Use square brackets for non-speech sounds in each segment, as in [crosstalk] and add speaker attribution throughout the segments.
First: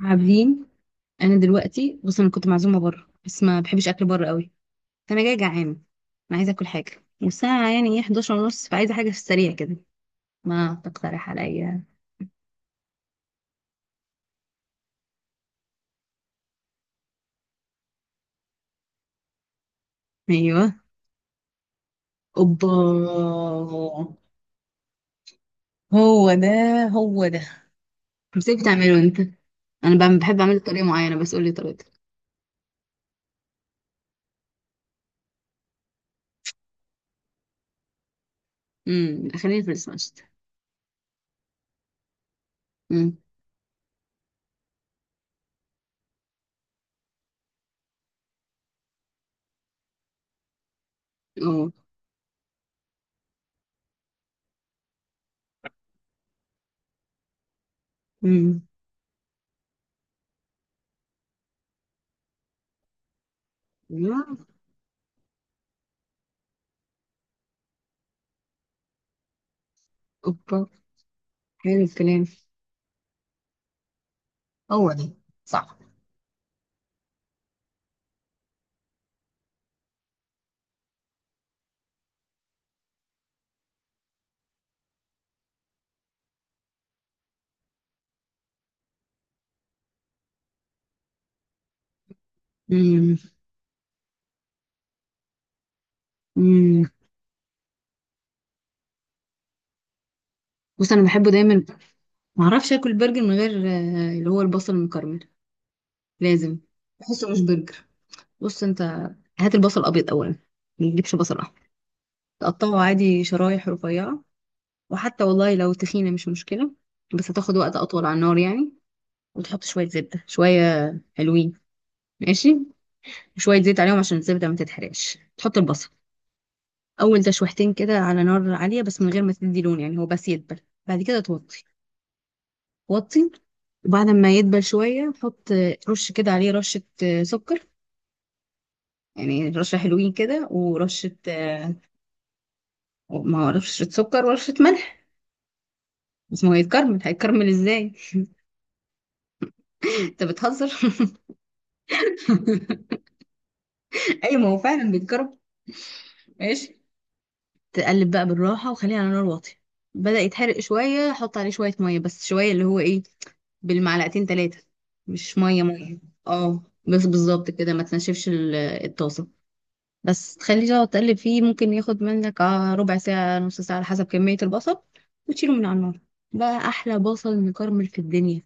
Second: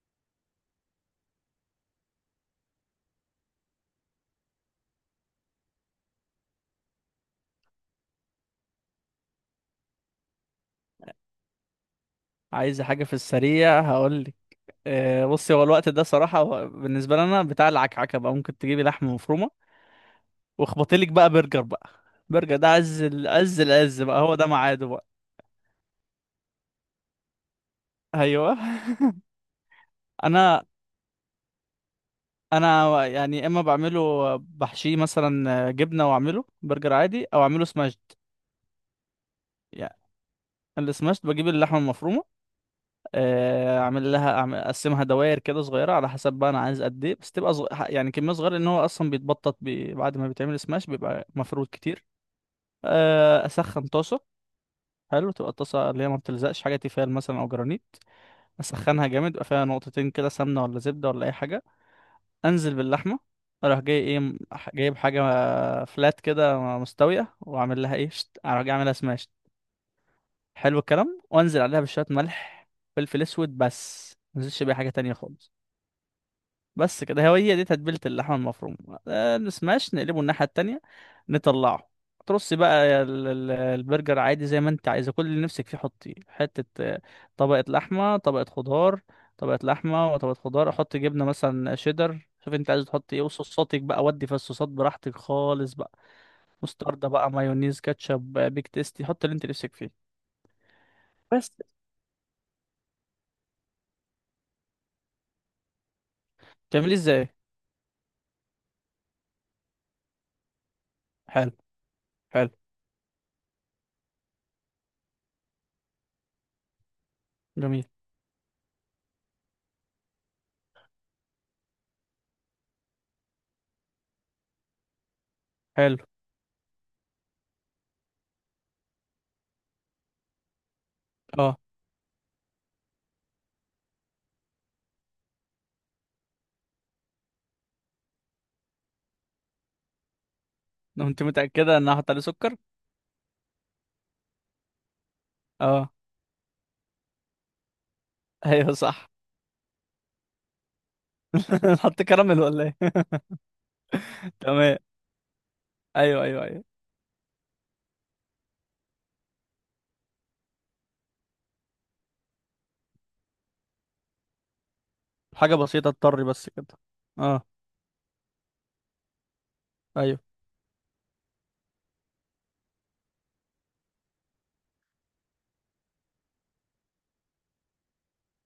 Speaker 1: عابدين، انا دلوقتي بص انا كنت معزومه بره بس ما بحبش اكل بره قوي. فانا جايه جعانه. انا عايزه اكل حاجه والساعه يعني ايه 11 ونص، فعايزه حاجه في السريع كده. ما تقترح عليا؟
Speaker 2: عايز حاجة في السريع هقولك. بصي، هو الوقت ده صراحة، هو بالنسبة لنا بتاع العكعكة بقى. ممكن تجيبي لحمة مفرومة
Speaker 1: ايوه.
Speaker 2: واخبطيلك بقى برجر بقى. برجر
Speaker 1: اوبا.
Speaker 2: ده عز عز العز بقى، هو ده ميعاده بقى.
Speaker 1: هو ده هو ده. ازاي
Speaker 2: ايوه.
Speaker 1: بتعمله انت؟ انا
Speaker 2: [laughs]
Speaker 1: بحب اعمله
Speaker 2: انا
Speaker 1: بطريقه معينه، بس قولي طريقتك.
Speaker 2: انا يعني اما بعمله بحشيه مثلا جبنة واعمله برجر عادي او اعمله سماشد
Speaker 1: خلينا في
Speaker 2: يعني.
Speaker 1: السماشت.
Speaker 2: السماشد بجيب اللحمة المفرومة.
Speaker 1: امم
Speaker 2: اعمل لها أعمل اقسمها دوائر كده صغيره، على حسب بقى انا عايز قد ايه، بس تبقى يعني كميه صغيره، لان هو اصلا بيتبطط بعد ما بيتعمل سماش بيبقى مفروض
Speaker 1: اه.
Speaker 2: كتير. اسخن طاسه. حلو، تبقى الطاسه اللي هي ما بتلزقش حاجه، تيفال مثلا او جرانيت.
Speaker 1: امم
Speaker 2: اسخنها جامد، يبقى فيها نقطتين كده سمنه ولا زبده ولا اي حاجه. انزل باللحمه. اروح جاي ايه
Speaker 1: أيوة.
Speaker 2: جايب حاجه فلات كده مستويه، واعمل لها ايه اروح جاي اعملها سماش.
Speaker 1: اوبا.
Speaker 2: حلو الكلام. وانزل عليها
Speaker 1: حلو
Speaker 2: بشويه
Speaker 1: الكلام.
Speaker 2: ملح، فلفل اسود، بس ما انزلش بيها حاجه
Speaker 1: هو ده.
Speaker 2: تانية خالص.
Speaker 1: صح.
Speaker 2: بس كده، هي دي تتبيلة اللحمة المفروم. نسماش، نقلبه الناحية التانية، نطلعه. ترصي بقى البرجر عادي، زي ما انت عايزة. كل اللي نفسك فيه حطيه، حتة طبقة لحمة طبقة خضار، طبقة لحمة وطبقة خضار. احط جبنة مثلا، شيدر، شوف انت عايز تحط
Speaker 1: امم
Speaker 2: ايه. وصوصاتك بقى، ودي في الصوصات براحتك خالص بقى.
Speaker 1: امم
Speaker 2: مستردة بقى، مايونيز، كاتشب، بيك تيستي، حط اللي انت نفسك فيه
Speaker 1: بص انا بحبه
Speaker 2: بس.
Speaker 1: دايما. ما اعرفش اكل برجر من غير اللي هو البصل المكرمل. لازم.
Speaker 2: تعمليه ازاي؟
Speaker 1: بحسه مش برجر. بص انت، هات البصل ابيض اولا، ما تجيبش بصل
Speaker 2: حلو
Speaker 1: احمر.
Speaker 2: حلو.
Speaker 1: تقطعه عادي شرايح رفيعه، وحتى والله لو تخينه مش مشكله، بس هتاخد وقت
Speaker 2: جميل.
Speaker 1: اطول على النار يعني. وتحط شويه زبده، شويه حلوين، ماشي. وشويه زيت عليهم عشان الزبده ما تتحرقش، تحط البصل.
Speaker 2: حلو
Speaker 1: اول تشويحتين كده على نار عاليه بس من غير ما تدي لون، يعني هو بس يدبل. بعد كده
Speaker 2: اه.
Speaker 1: توطي. وطي. وبعد ما يدبل شويه حط رش كده عليه رشه سكر. يعني رشة حلوين كده ورشة
Speaker 2: انت متأكدة ان هحط عليه سكر؟
Speaker 1: ما هو رشة سكر ورشة ملح.
Speaker 2: اه.
Speaker 1: بس ما هو يتكرمل، هيتكرمل ازاي؟
Speaker 2: ايوه صح.
Speaker 1: [laughs] انت بتهزر. [laughs]
Speaker 2: [laughs] نحط كراميل ولا ايه؟ [laughs]
Speaker 1: ايوه، ما هو
Speaker 2: تمام.
Speaker 1: فعلا بيتكرمل.
Speaker 2: ايوه ايوه ايوه.
Speaker 1: ماشي. تقلب بقى بالراحة وخليها على نار واطية. بدأ يتحرق شوية، حط عليه شوية مية، بس شوية اللي هو ايه، بالمعلقتين تلاتة، مش
Speaker 2: حاجه
Speaker 1: مية
Speaker 2: بسيطه
Speaker 1: مية.
Speaker 2: اضطر بس
Speaker 1: اه.
Speaker 2: كده.
Speaker 1: بس
Speaker 2: اه.
Speaker 1: بالظبط كده، ما تنشفش الطاسة.
Speaker 2: ايوه
Speaker 1: بس تخليه تقعد تقلب فيه، ممكن ياخد منك ربع ساعة نص ساعة على حسب كمية البصل. وتشيله من على النار. بقى أحلى بصل مكرمل في الدنيا.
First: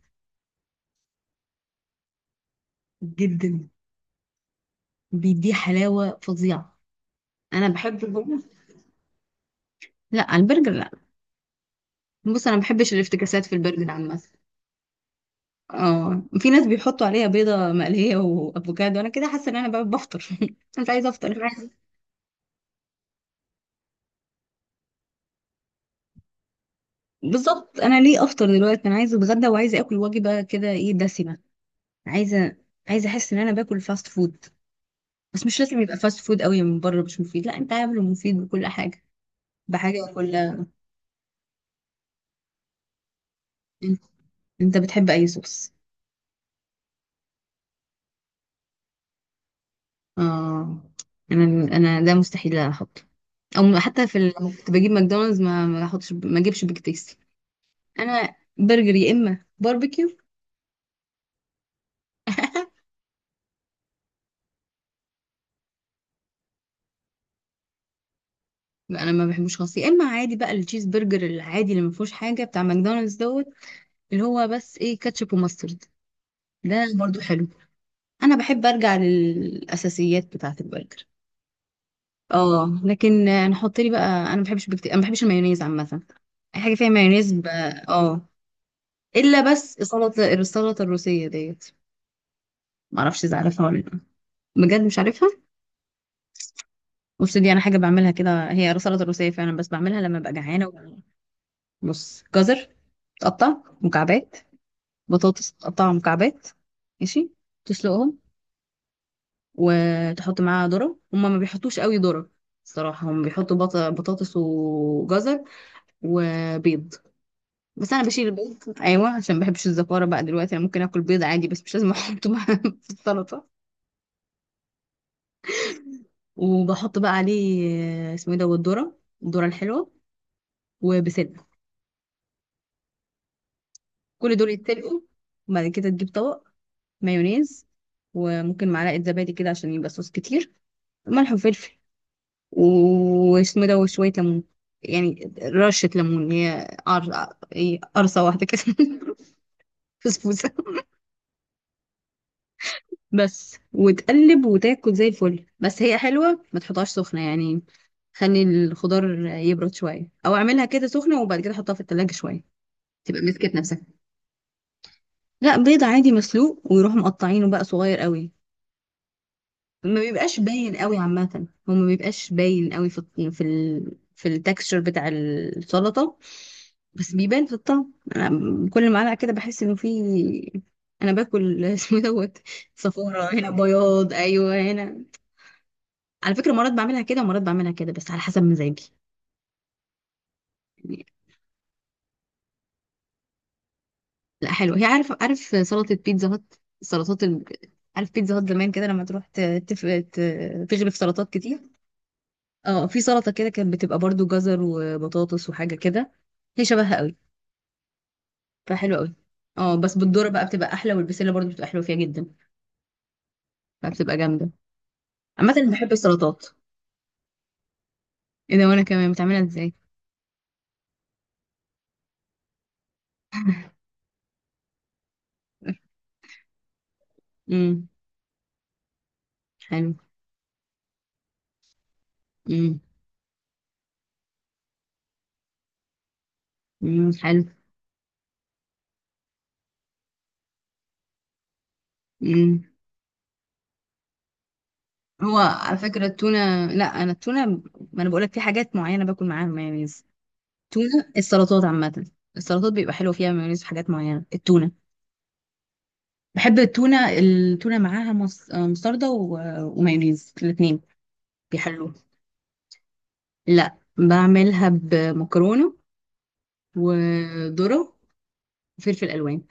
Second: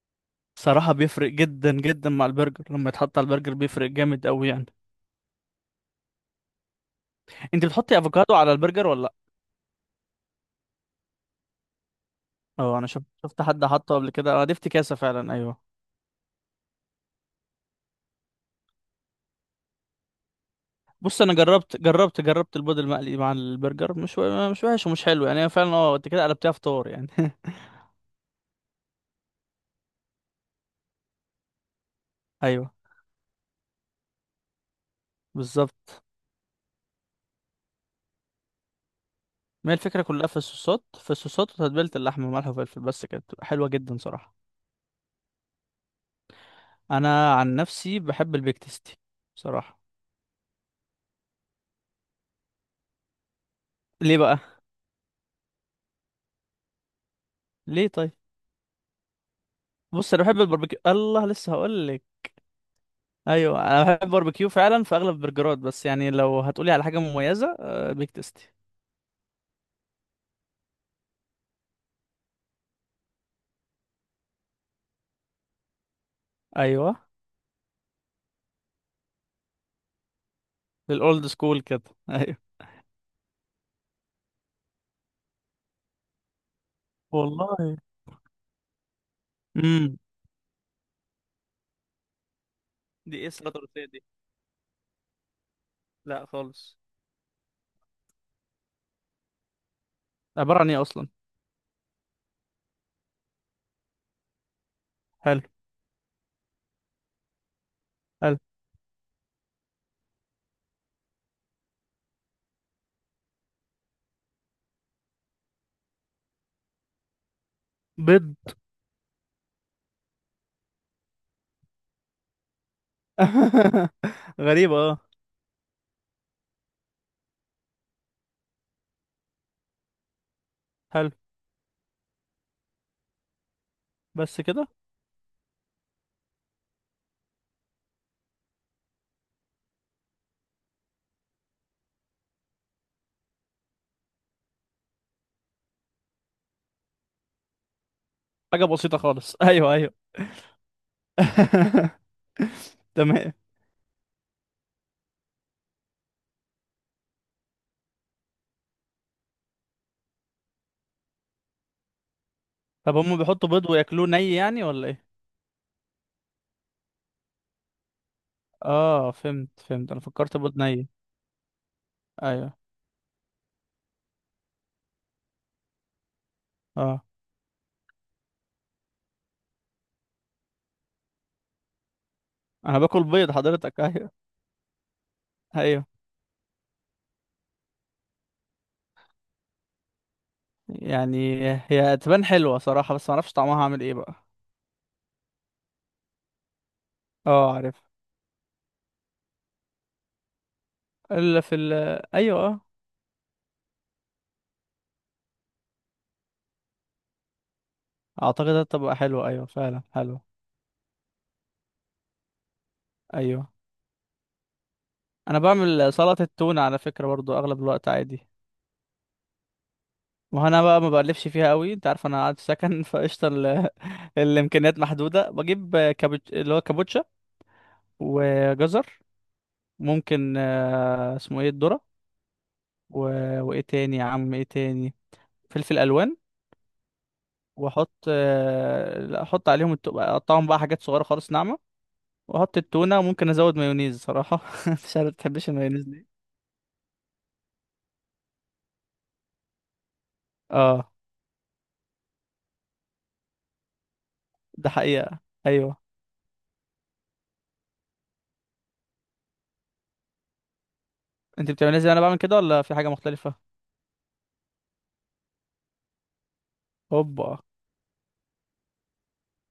Speaker 2: صراحه بيفرق جدا جدا مع البرجر، لما يتحط على البرجر
Speaker 1: جدا.
Speaker 2: بيفرق جامد قوي يعني.
Speaker 1: بيديه حلاوة فظيعة.
Speaker 2: انت
Speaker 1: أنا
Speaker 2: بتحطي
Speaker 1: بحب
Speaker 2: افوكادو
Speaker 1: البرجر.
Speaker 2: على البرجر ولا لا؟
Speaker 1: لا، البرجر لا. بص أنا ما
Speaker 2: اه انا
Speaker 1: بحبش
Speaker 2: شفت
Speaker 1: الافتكاسات في
Speaker 2: حد
Speaker 1: البرجر
Speaker 2: حطه قبل
Speaker 1: عامة.
Speaker 2: كده، اه دي افتكاسه فعلا، ايوه.
Speaker 1: اه، في ناس بيحطوا عليها بيضة مقلية وأفوكادو، أنا كده حاسة إن أنا بقى بفطر. [laughs] أنا مش عايزة
Speaker 2: بص
Speaker 1: أفطر،
Speaker 2: انا
Speaker 1: أنا عايزة.
Speaker 2: جربت البيض المقلي مع البرجر، مش مش وحش ومش حلو يعني، هي فعلا اه، انت كده قلبتيها فطار يعني. [laughs]
Speaker 1: بالظبط، أنا ليه أفطر دلوقتي؟ أنا عايزة أتغدى وعايزة آكل وجبة كده إيه، دسمة. عايزة.
Speaker 2: ايوه
Speaker 1: عايزة أحس إن أنا باكل فاست فود. بس مش لازم
Speaker 2: بالظبط.
Speaker 1: يبقى فاست فود قوي من بره مش مفيد، لا انت عامله مفيد بكل حاجه.
Speaker 2: ما هي
Speaker 1: بحاجه
Speaker 2: الفكره كلها
Speaker 1: وكل.
Speaker 2: في الصوصات، في الصوصات وتتبيله اللحمه وملح وفلفل، بس كده بتبقى حلوه جدا
Speaker 1: انت،
Speaker 2: صراحه.
Speaker 1: انت بتحب اي صوص؟
Speaker 2: انا عن نفسي بحب البيك تيستي بصراحه.
Speaker 1: اه. انا ده مستحيل احطه. او حتى في
Speaker 2: ليه بقى؟
Speaker 1: لما كنت بجيب ماكدونالدز، ما احطش، ما اجيبش بيج تيستي.
Speaker 2: ليه طيب؟
Speaker 1: انا برجر يا اما
Speaker 2: بص
Speaker 1: باربيكيو.
Speaker 2: انا بحب الباربيكيو، الله لسه هقول لك.
Speaker 1: [laughs]
Speaker 2: ايوه، انا بحب الباربيكيو فعلا في اغلب البرجرات، بس يعني لو هتقولي على حاجه مميزه بيك تيستي.
Speaker 1: انا ما بحبوش خالص، يا اما عادي بقى التشيز برجر العادي اللي ما فيهوش حاجه بتاع ماكدونالدز دوت، اللي هو بس ايه، كاتشب وماسترد. ده
Speaker 2: ايوه
Speaker 1: برضو حلو. انا بحب ارجع للاساسيات بتاعه البرجر.
Speaker 2: الاولد سكول كده. [laughs] ايوه.
Speaker 1: اه لكن نحط لي بقى، انا ما بحبش بكتير، انا ما بحبش المايونيز عامه. اي حاجه فيها مايونيز
Speaker 2: والله.
Speaker 1: اه. الا بس
Speaker 2: امم
Speaker 1: السلطه، السلطه الروسيه ديت. ما
Speaker 2: دي
Speaker 1: اعرفش
Speaker 2: ايه
Speaker 1: اذا
Speaker 2: السلطه
Speaker 1: عارفها ولا
Speaker 2: الروسيه
Speaker 1: لا.
Speaker 2: دي؟
Speaker 1: بجد مش عارفها؟
Speaker 2: لا خالص.
Speaker 1: بص، دي انا حاجه بعملها كده، هي سلطه روسيه فعلا، بس بعملها لما ببقى
Speaker 2: عباره
Speaker 1: جعانه
Speaker 2: عن ايه اصلا؟
Speaker 1: بص، جزر، تقطع مكعبات.
Speaker 2: حلو
Speaker 1: بطاطس تقطع مكعبات. ماشي. تسلقهم.
Speaker 2: حلو.
Speaker 1: وتحط معاها ذره، هما ما بيحطوش قوي ذره. الصراحه هم بيحطوا بطاطس وجزر وبيض، بس انا بشيل
Speaker 2: بيض؟
Speaker 1: البيض ايوه عشان ما بحبش الزفاره، بقى دلوقتي انا ممكن اكل بيض عادي بس مش لازم احطه بقى [laughs] في السلطه.
Speaker 2: [laughs] غريبه اه.
Speaker 1: وبحط بقى عليه اسمه ايه ده، والذره، الذره الحلوه،
Speaker 2: حلو.
Speaker 1: وبسله. كل
Speaker 2: بس
Speaker 1: دول
Speaker 2: كده؟
Speaker 1: يتسلقوا. وبعد كده تجيب طبق، مايونيز، وممكن معلقه زبادي كده عشان يبقى صوص كتير، ملح وفلفل، واسمه إيه ده، وشويه ليمون، يعني رشه ليمون، هي إيه، قرصه واحده كده.
Speaker 2: حاجه بسيطه
Speaker 1: [laughs]
Speaker 2: خالص. ايوه ايوه.
Speaker 1: فسفوسه.
Speaker 2: [laughs] تمام.
Speaker 1: بس، وتقلب وتاكل زي الفل. بس هي حلوه ما تحطهاش سخنه يعني، خلي الخضار يبرد شويه، او اعملها كده سخنه وبعد كده احطها في التلاجة شويه
Speaker 2: طب هم
Speaker 1: تبقى
Speaker 2: بيحطوا
Speaker 1: مسكت
Speaker 2: بيض
Speaker 1: نفسها.
Speaker 2: وياكلوه ني يعني ولا ايه؟
Speaker 1: لا، بيضه عادي مسلوق، ويروحوا مقطعينه بقى صغير قوي.
Speaker 2: اه فهمت،
Speaker 1: ما
Speaker 2: انا فكرت
Speaker 1: بيبقاش
Speaker 2: بيض
Speaker 1: باين
Speaker 2: ني.
Speaker 1: قوي عامه، هو ما بيبقاش
Speaker 2: ايوه
Speaker 1: باين قوي في في التكستشر بتاع السلطه.
Speaker 2: اه.
Speaker 1: بس بيبان في الطعم، انا كل معلقه كده بحس انه في. انا باكل. [laughs] اسمه دوت.
Speaker 2: انا باكل بيض
Speaker 1: صفارة هنا،
Speaker 2: حضرتك. [laughs] ايوه.
Speaker 1: بياض ايوه هنا.
Speaker 2: ايوه
Speaker 1: على فكره مرات بعملها كده ومرات بعملها كده بس على حسب مزاجي.
Speaker 2: يعني، هي تبان حلوه صراحه، بس ما اعرفش طعمها عامل ايه بقى.
Speaker 1: لا حلو، هي عارف، سلطة بيتزا هات، السلطات
Speaker 2: اه عارف.
Speaker 1: عارف بيتزا هات زمان كده، لما تروح تغرف سلطات
Speaker 2: الا في
Speaker 1: كتير.
Speaker 2: ايوه اه.
Speaker 1: اه، في سلطة كده كانت بتبقى برضو جزر وبطاطس وحاجة كده، هي شبهها قوي.
Speaker 2: اعتقد هتبقى
Speaker 1: فحلوة قوي.
Speaker 2: حلوه، ايوه
Speaker 1: اه،
Speaker 2: فعلا
Speaker 1: بس
Speaker 2: حلوه.
Speaker 1: بالذرة بقى بتبقى احلى، والبسلة برضو بتبقى حلوة فيها جدا.
Speaker 2: ايوه.
Speaker 1: فبتبقى جامدة.
Speaker 2: انا
Speaker 1: عامة أنا بحب
Speaker 2: بعمل سلطه
Speaker 1: السلطات.
Speaker 2: التونه على فكره برضو اغلب الوقت عادي.
Speaker 1: ايه ده، وانا كمان بتعملها ازاي؟
Speaker 2: ما هو انا بقى ما بقلبش فيها قوي، انت عارف انا قاعد في سكن. [laughs] فقشطه الامكانيات محدوده. بجيب كابوتش، اللي هو كابوتشا،
Speaker 1: [laughs] امم
Speaker 2: وجزر.
Speaker 1: حلو.
Speaker 2: ممكن اسمه ايه، الذرة.
Speaker 1: امم
Speaker 2: و... وايه تاني يا عم، ايه تاني. فلفل الوان.
Speaker 1: حلو.
Speaker 2: واحط لا احط عليهم اقطعهم بقى حاجات صغيرة خالص، ناعمة. واحط
Speaker 1: امم
Speaker 2: التونة وممكن ازود مايونيز صراحة. [laughs] مش عارف
Speaker 1: هو
Speaker 2: بتحبش
Speaker 1: على
Speaker 2: المايونيز
Speaker 1: فكرة
Speaker 2: دي.
Speaker 1: التونة، لا انا التونة، ما انا بقولك في حاجات معينة باكل معاها مايونيز.
Speaker 2: اه
Speaker 1: تونة، السلطات عامة، السلطات بيبقى حلو فيها مايونيز في حاجات معينة،
Speaker 2: ده
Speaker 1: التونة.
Speaker 2: حقيقة. ايوه.
Speaker 1: بحب التونة، التونة معاها مستردة ومايونيز الاتنين.
Speaker 2: انت بتعملها زي
Speaker 1: بيحلوه.
Speaker 2: انا بعمل كده ولا في حاجة مختلفة؟
Speaker 1: لا، بعملها بمكرونة،
Speaker 2: هوبا.
Speaker 1: وذرة، وفلفل ألوان.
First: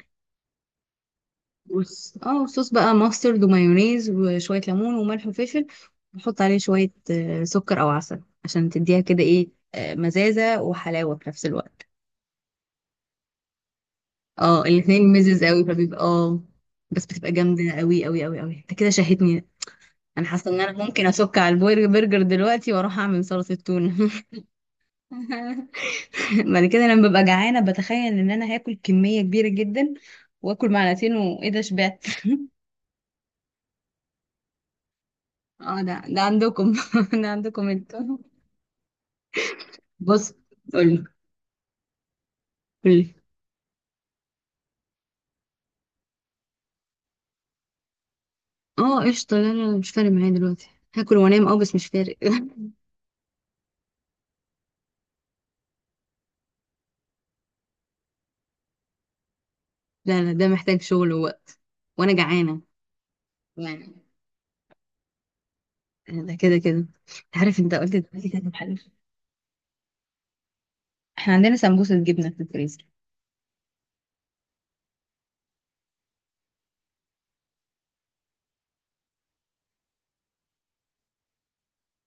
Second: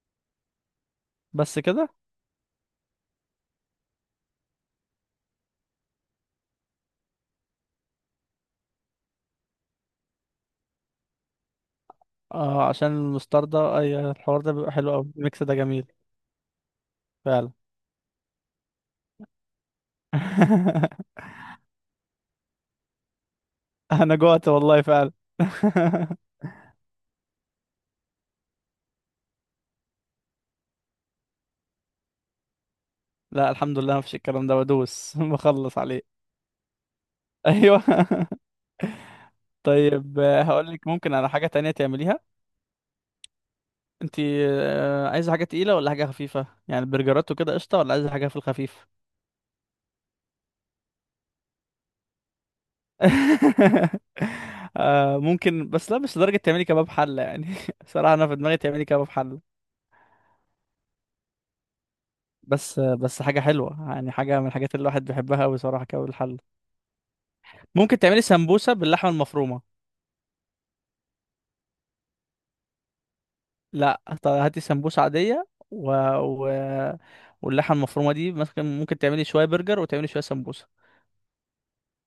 Speaker 2: بس كده؟
Speaker 1: بص، اه، صوص بقى ماسترد ومايونيز وشوية ليمون وملح وفلفل. بحط عليه شوية سكر أو عسل عشان تديها كده ايه مزازة وحلاوة في نفس الوقت.
Speaker 2: اه، عشان المستردة اي، الحوار ده
Speaker 1: اه،
Speaker 2: بيبقى حلو قوي،
Speaker 1: الاتنين ميزز
Speaker 2: الميكس ده
Speaker 1: قوي
Speaker 2: جميل.
Speaker 1: فبيبقى اه. بس بتبقى
Speaker 2: فعلا.
Speaker 1: جامدة قوي قوي قوي قوي، انت كده شهيتني. انا حاسة ان انا
Speaker 2: [laughs]
Speaker 1: ممكن اسك على البرجر برجر دلوقتي واروح اعمل صلصة تونة.
Speaker 2: انا
Speaker 1: [laughs]
Speaker 2: جوعت والله فعلا. [laughs]
Speaker 1: بعد كده لما ببقى جعانة بتخيل ان انا هاكل كمية كبيرة جدا، واكل معلقتين وايه ده شبعت.
Speaker 2: لا الحمد لله مفيش، الكلام ده بدوس [laughs] بخلص
Speaker 1: اه، ده
Speaker 2: عليه.
Speaker 1: ده عندكم. [laughs] ده عندكم
Speaker 2: ايوه.
Speaker 1: انتوا.
Speaker 2: [laughs] طيب
Speaker 1: بص،
Speaker 2: هقول لك
Speaker 1: قولي،
Speaker 2: ممكن على حاجه تانية تعمليها.
Speaker 1: قولي.
Speaker 2: انت عايزه حاجه تقيله ولا حاجه خفيفه يعني؟ برجرات وكده قشطه، ولا عايزه حاجه في الخفيف؟
Speaker 1: اه قشطة، لا لا لا، مش فارق معايا دلوقتي. هاكل وانام، اه بس مش فارق. [laughs]
Speaker 2: [laughs] ممكن، بس لا مش لدرجه تعملي كباب حله يعني. [laughs] صراحه انا في دماغي تعملي كباب حله.
Speaker 1: لا لا، ده محتاج شغل ووقت، وانا جعانة.
Speaker 2: بس حاجه حلوه
Speaker 1: يعني
Speaker 2: يعني، حاجه من الحاجات اللي الواحد بيحبها قوي صراحه، كباب
Speaker 1: ده
Speaker 2: الحله.
Speaker 1: كده كده. عارف انت قلت
Speaker 2: ممكن تعملي
Speaker 1: دلوقتي كده
Speaker 2: سمبوسه
Speaker 1: بحاجة.
Speaker 2: باللحمه المفرومه.
Speaker 1: احنا عندنا سمبوسة جبنة في الفريزر.
Speaker 2: لا طب هاتي سمبوسة عادية، و... و... واللحمة المفرومة دي مثلا ممكن تعملي شوية برجر وتعملي شوية سمبوسة.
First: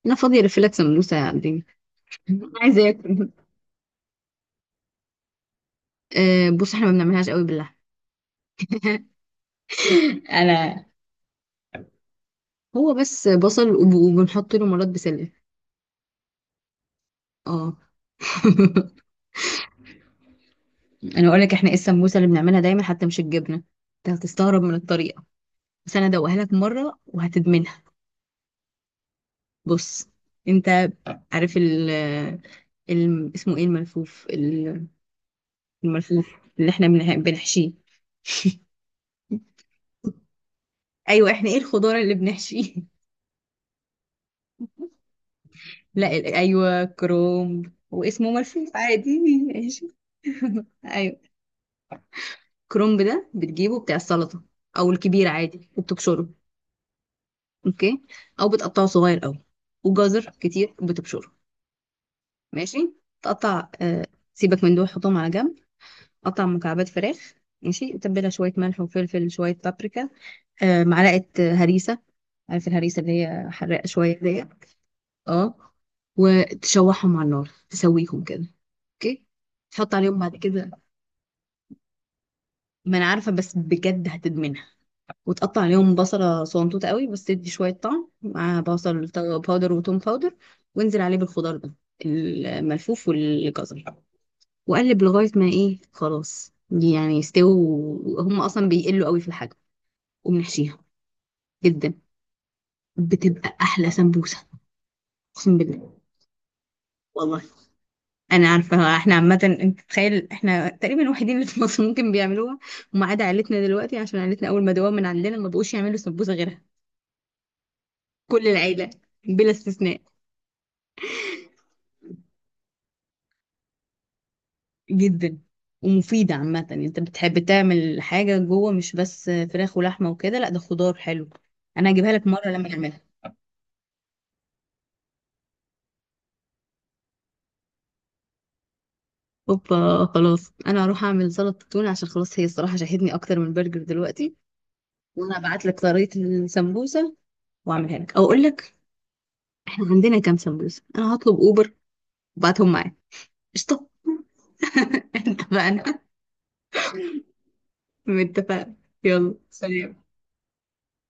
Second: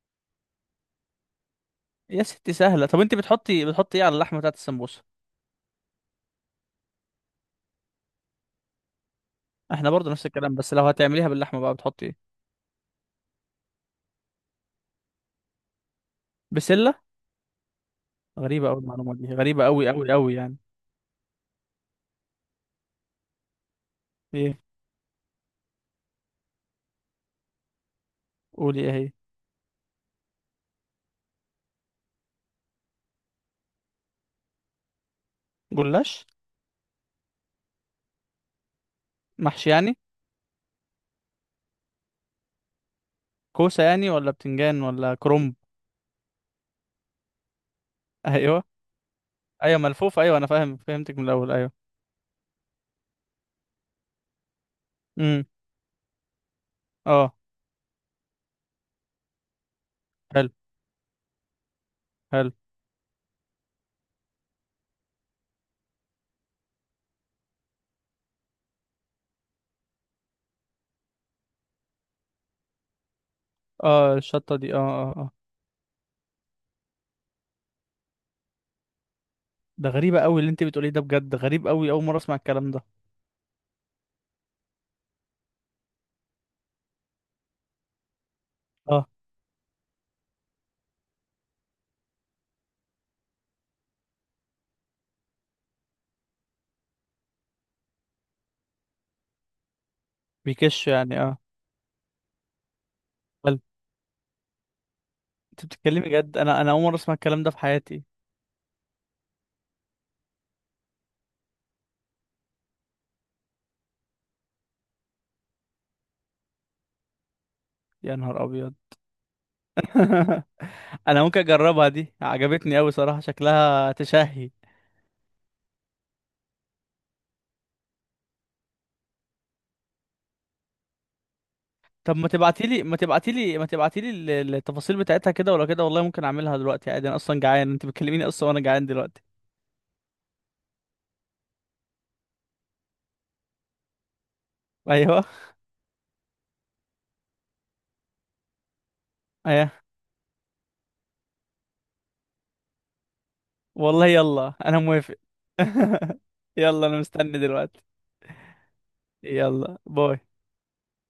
Speaker 1: انا فاضية الف لك سمبوسة يا عبدين؟
Speaker 2: يا ستي
Speaker 1: [laughs]
Speaker 2: سهلة.
Speaker 1: عايزة
Speaker 2: طب انت
Speaker 1: اكل.
Speaker 2: بتحطي، ايه على اللحمة بتاعت السمبوسة؟
Speaker 1: أه، بص احنا ما بنعملهاش قوي باللحمة.
Speaker 2: احنا برضو نفس الكلام، بس
Speaker 1: انا،
Speaker 2: لو هتعمليها باللحمة بقى بتحطي ايه؟
Speaker 1: هو بس بصل وبنحط له مرات بسلة.
Speaker 2: بسلة؟
Speaker 1: اه. [laughs]
Speaker 2: غريبة قوي المعلومة دي، غريبة قوي قوي قوي يعني.
Speaker 1: انا اقول لك احنا ايه السمبوسة اللي بنعملها دايما حتى مش الجبنة، انت
Speaker 2: ايه؟
Speaker 1: هتستغرب من الطريقة، بس انا ادوقها لك مرة وهتدمنها.
Speaker 2: قولي ايه هي.
Speaker 1: بص انت، عارف اسمه ايه الملفوف
Speaker 2: جلاش.
Speaker 1: الملفوف اللي احنا بنحشيه،
Speaker 2: محشي يعني؟
Speaker 1: ايوه احنا ايه الخضار اللي بنحشيه؟
Speaker 2: كوسة يعني ولا بتنجان
Speaker 1: [laughs]
Speaker 2: ولا كرنب؟
Speaker 1: لا ايوه كرومب،
Speaker 2: [laughs]
Speaker 1: واسمه
Speaker 2: ايوه
Speaker 1: ملفوف عادي،
Speaker 2: ايوه
Speaker 1: ماشي.
Speaker 2: ملفوف، ايوه انا فاهم فهمتك
Speaker 1: ايوه،
Speaker 2: من الاول، ايوه.
Speaker 1: كرومب ده بتجيبه بتاع السلطه او الكبير
Speaker 2: امم
Speaker 1: عادي، وبتبشره.
Speaker 2: اه.
Speaker 1: اوكي. او بتقطعه صغير قوي، وجزر
Speaker 2: حلو
Speaker 1: كتير بتبشره.
Speaker 2: حلو.
Speaker 1: ماشي. تقطع آه، سيبك من دول حطهم على جنب. قطع مكعبات فراخ. ماشي. تبلها شويه ملح وفلفل، شويه بابريكا، آه معلقه هريسه. عارف الهريسه اللي هي حراقه
Speaker 2: اه
Speaker 1: شويه ديت.
Speaker 2: الشطة دي اه اه آه.
Speaker 1: اه. وتشوحهم على النار، تسويهم كده. اوكي.
Speaker 2: ده
Speaker 1: تحط عليهم
Speaker 2: غريبة
Speaker 1: بعد
Speaker 2: قوي اللي انت
Speaker 1: كده،
Speaker 2: بتقوليه ده، بجد غريب قوي، اول مرة اسمع الكلام ده.
Speaker 1: ما انا عارفه بس بجد هتدمنها، وتقطع عليهم بصله صنطوطه قوي، بس تدي شويه طعم، مع بصل
Speaker 2: اه
Speaker 1: باودر وتوم باودر. وانزل عليه بالخضار ده، الملفوف والجزر، وقلب لغايه ما ايه خلاص يعني يستووا، هم اصلا بيقلوا قوي في الحجم. وبنحشيها.
Speaker 2: بيكش يعني اه.
Speaker 1: جدا. بتبقى
Speaker 2: بل.
Speaker 1: احلى سمبوسه، اقسم
Speaker 2: انت
Speaker 1: بالله.
Speaker 2: بتتكلمي جد؟ انا اول مرة اسمع
Speaker 1: والله
Speaker 2: الكلام ده في حياتي.
Speaker 1: انا عارفه. احنا عامه، انت تخيل، احنا تقريبا الوحيدين اللي في مصر ممكن بيعملوها، وما عدا عيلتنا دلوقتي عشان عيلتنا اول ما دوام من عندنا ما بقوش يعملوا سمبوسه غيرها.
Speaker 2: يا نهار
Speaker 1: كل
Speaker 2: ابيض.
Speaker 1: العيله بلا استثناء.
Speaker 2: [laughs] انا ممكن اجربها، دي عجبتني قوي صراحة، شكلها تشهي.
Speaker 1: جدا. ومفيده عامه، يعني انت بتحب تعمل حاجه جوه مش بس فراخ ولحمه وكده، لا، ده خضار حلو. انا هجيبها
Speaker 2: طب
Speaker 1: لك مره لما نعملها.
Speaker 2: ما تبعتيلي التفاصيل بتاعتها كده ولا كده. والله ممكن اعملها دلوقتي عادي، انا اصلا جعان، انت بتكلميني اصلا وانا جعان دلوقتي.
Speaker 1: اوبا خلاص، انا هروح اعمل سلطه تونه عشان خلاص، هي الصراحه شاهدني اكتر من برجر دلوقتي.
Speaker 2: ايوه
Speaker 1: وانا هبعت لك طريقه السمبوسه، واعملها لك او اقول لك
Speaker 2: ايوه.
Speaker 1: احنا عندنا كام سمبوسه، انا هطلب اوبر وبعتهم معايا. قشطة.
Speaker 2: والله يلا انا
Speaker 1: [laughs]
Speaker 2: موافق.
Speaker 1: اتفقنا.
Speaker 2: [laughs] يلا انا مستني دلوقتي.
Speaker 1: متفقين. يلا
Speaker 2: يلا
Speaker 1: سلام.
Speaker 2: باي.